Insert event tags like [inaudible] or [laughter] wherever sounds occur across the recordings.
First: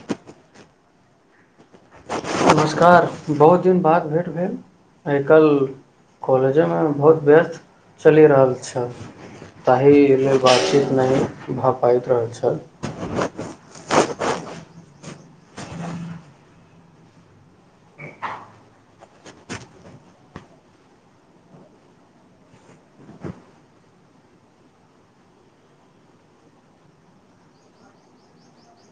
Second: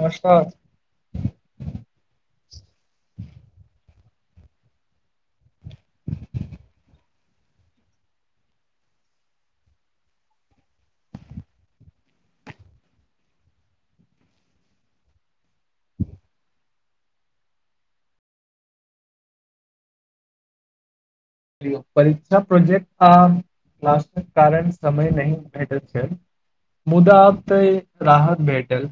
नमस्कार। नमस्कार बहुत दिन बाद भेंट भेल आय कल्ह कॉलेजेमे बहुत व्यस्त चैलि रहल छल। ताहि लेल बातचीत नैहि भए पाइत रहल छल। परिक्षा प्रोजेेक्ट आ राष्ट्रय कारण समय नैहि भेटै छैय। मुदा आब तै राहत भेठल।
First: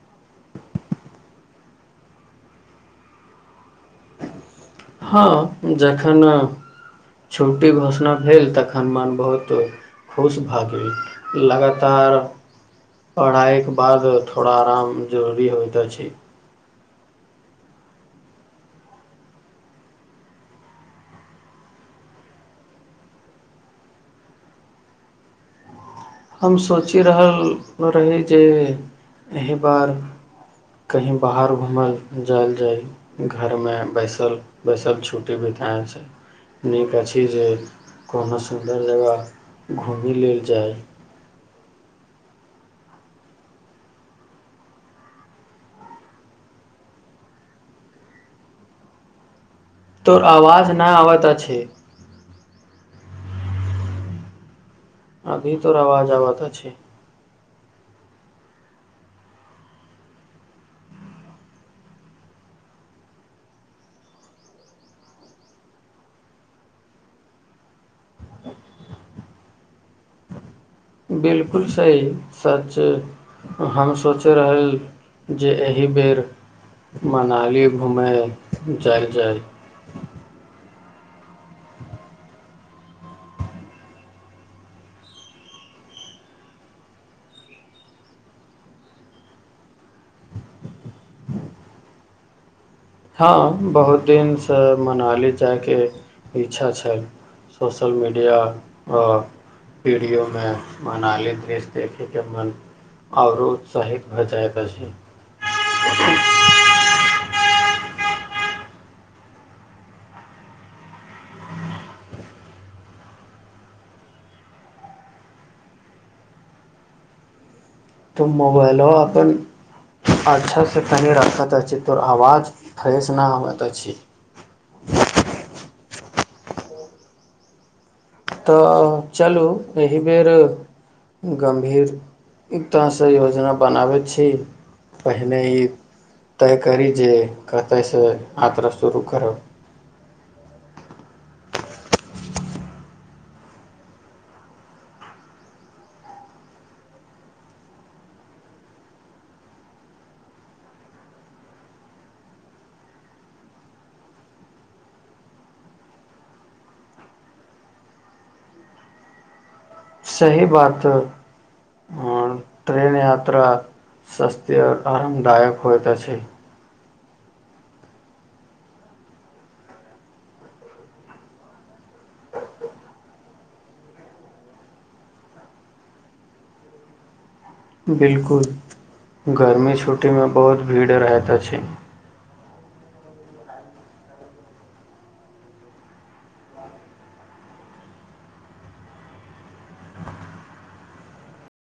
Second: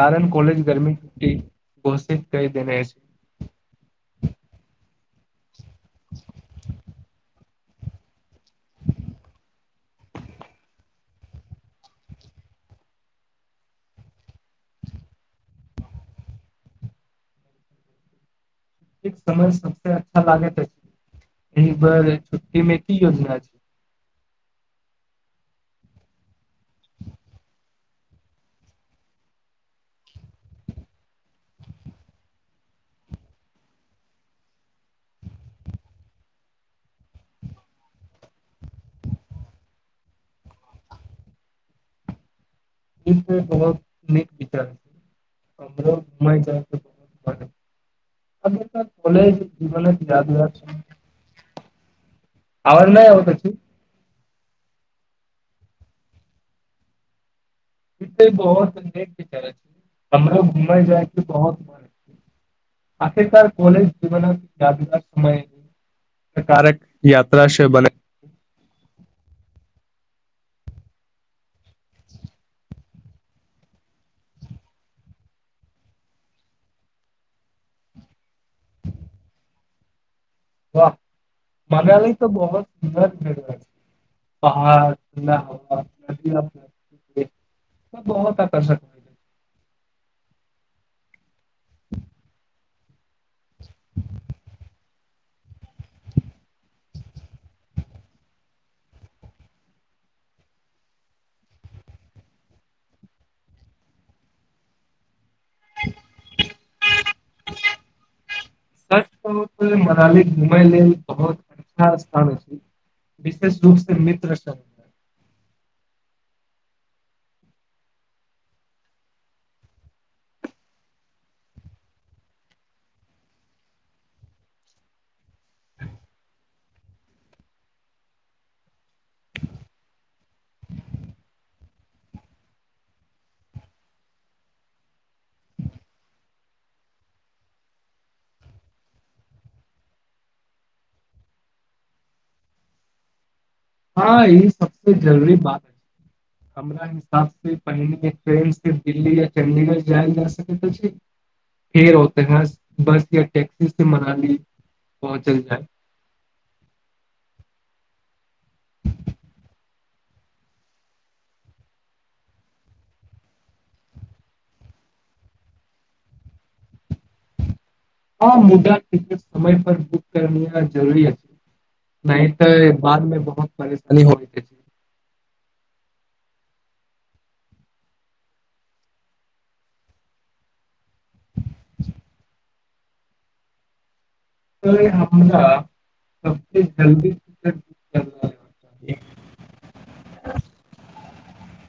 कारण कॉलेज गर्मी छुट्टी घोषित कैय देने अछ। हँ जखन छुट्टी घोषणा भेल तखन मन बहुत। खुश भ गेल लगातार पढ़ायक बाद थोड़ा आराम जरुरी होइत अछि। ई समय सबसे अच्छा लागेत एैछ एही बेर छुट्टी मे की योजना छैय? हम सोचि रहल रही जे अहि बार। कही बाहर घुमल जाएल जाय। घर मे बैसल-बैसल छुट्टी बिताय छै। नीक अछि जे कोनो सुंदर जगह घुमि लेल जाय। ई त बहुत नीक विचार। [unintelligible] अभि तक कॉलेज। जीवनक तोर यादगार आवाज नै आबत अछि। आवाज नैय आबत अछि? अभी तोर आवाज आबात अछि। इ त बहुत नेक विचार अछि हमरा घुमै जाय के बहुत म अखीरकार कॉलज जीवनक यादगार समय। कारक यात्रा से बने बिल्कुल सही सच। हम सोचै रहल जे एहि बेर मनाली घुमैय जाय-जाय। वाह मानाली तऽ बहोत सुन्दर जगह छै। पहाड़ [unintelligible] बहोत आकर्षक है। हँ बहुत दिन सँ मनाली जायके इच्छा छल। सोशल मीडिया आ विडियो मे मनाली दृश्य देखे के मन। औरो उत्साहित भ जाइत अछि। सच कहूँ त मनााली घुमैय लेल बहुत अच्छा स्थान विशेष रूप से मित्र सब। त मोबाइलबा अपन अच्छा से कनि राखत अछि तोर आवाज फ्रेश न होइत अछी। हा तऽ चलू एहि बेर गम्भीर-रत्ता से योजना बनाबै छी। पहिने ई तय करी जे कतै से यात्रा शुरू करब ह ई सबसे जरूरी बात अए हमरा हिसाब से पहिल के ट्रेन सीर्फ दिल्ली या चंडीगढ़ जायल जा सके त अछि। फेर होते है बस या टेक्सी से मनाली पहुँचल जाय सही बात ह आ ट्रेन यात्रा सस्ते आ आरामदायक होइत अछि। ह मुदाटिकट समय पर बुक करैनाय जरूरी अछि। ने तैय बाद मे बहुत परेशानी होयत अछि। बिलकुल गर्मी छुटी में बहुत भीड़ रहैत अछि। हय हमरा सब के जल्दी टिकट- बुक करना चाही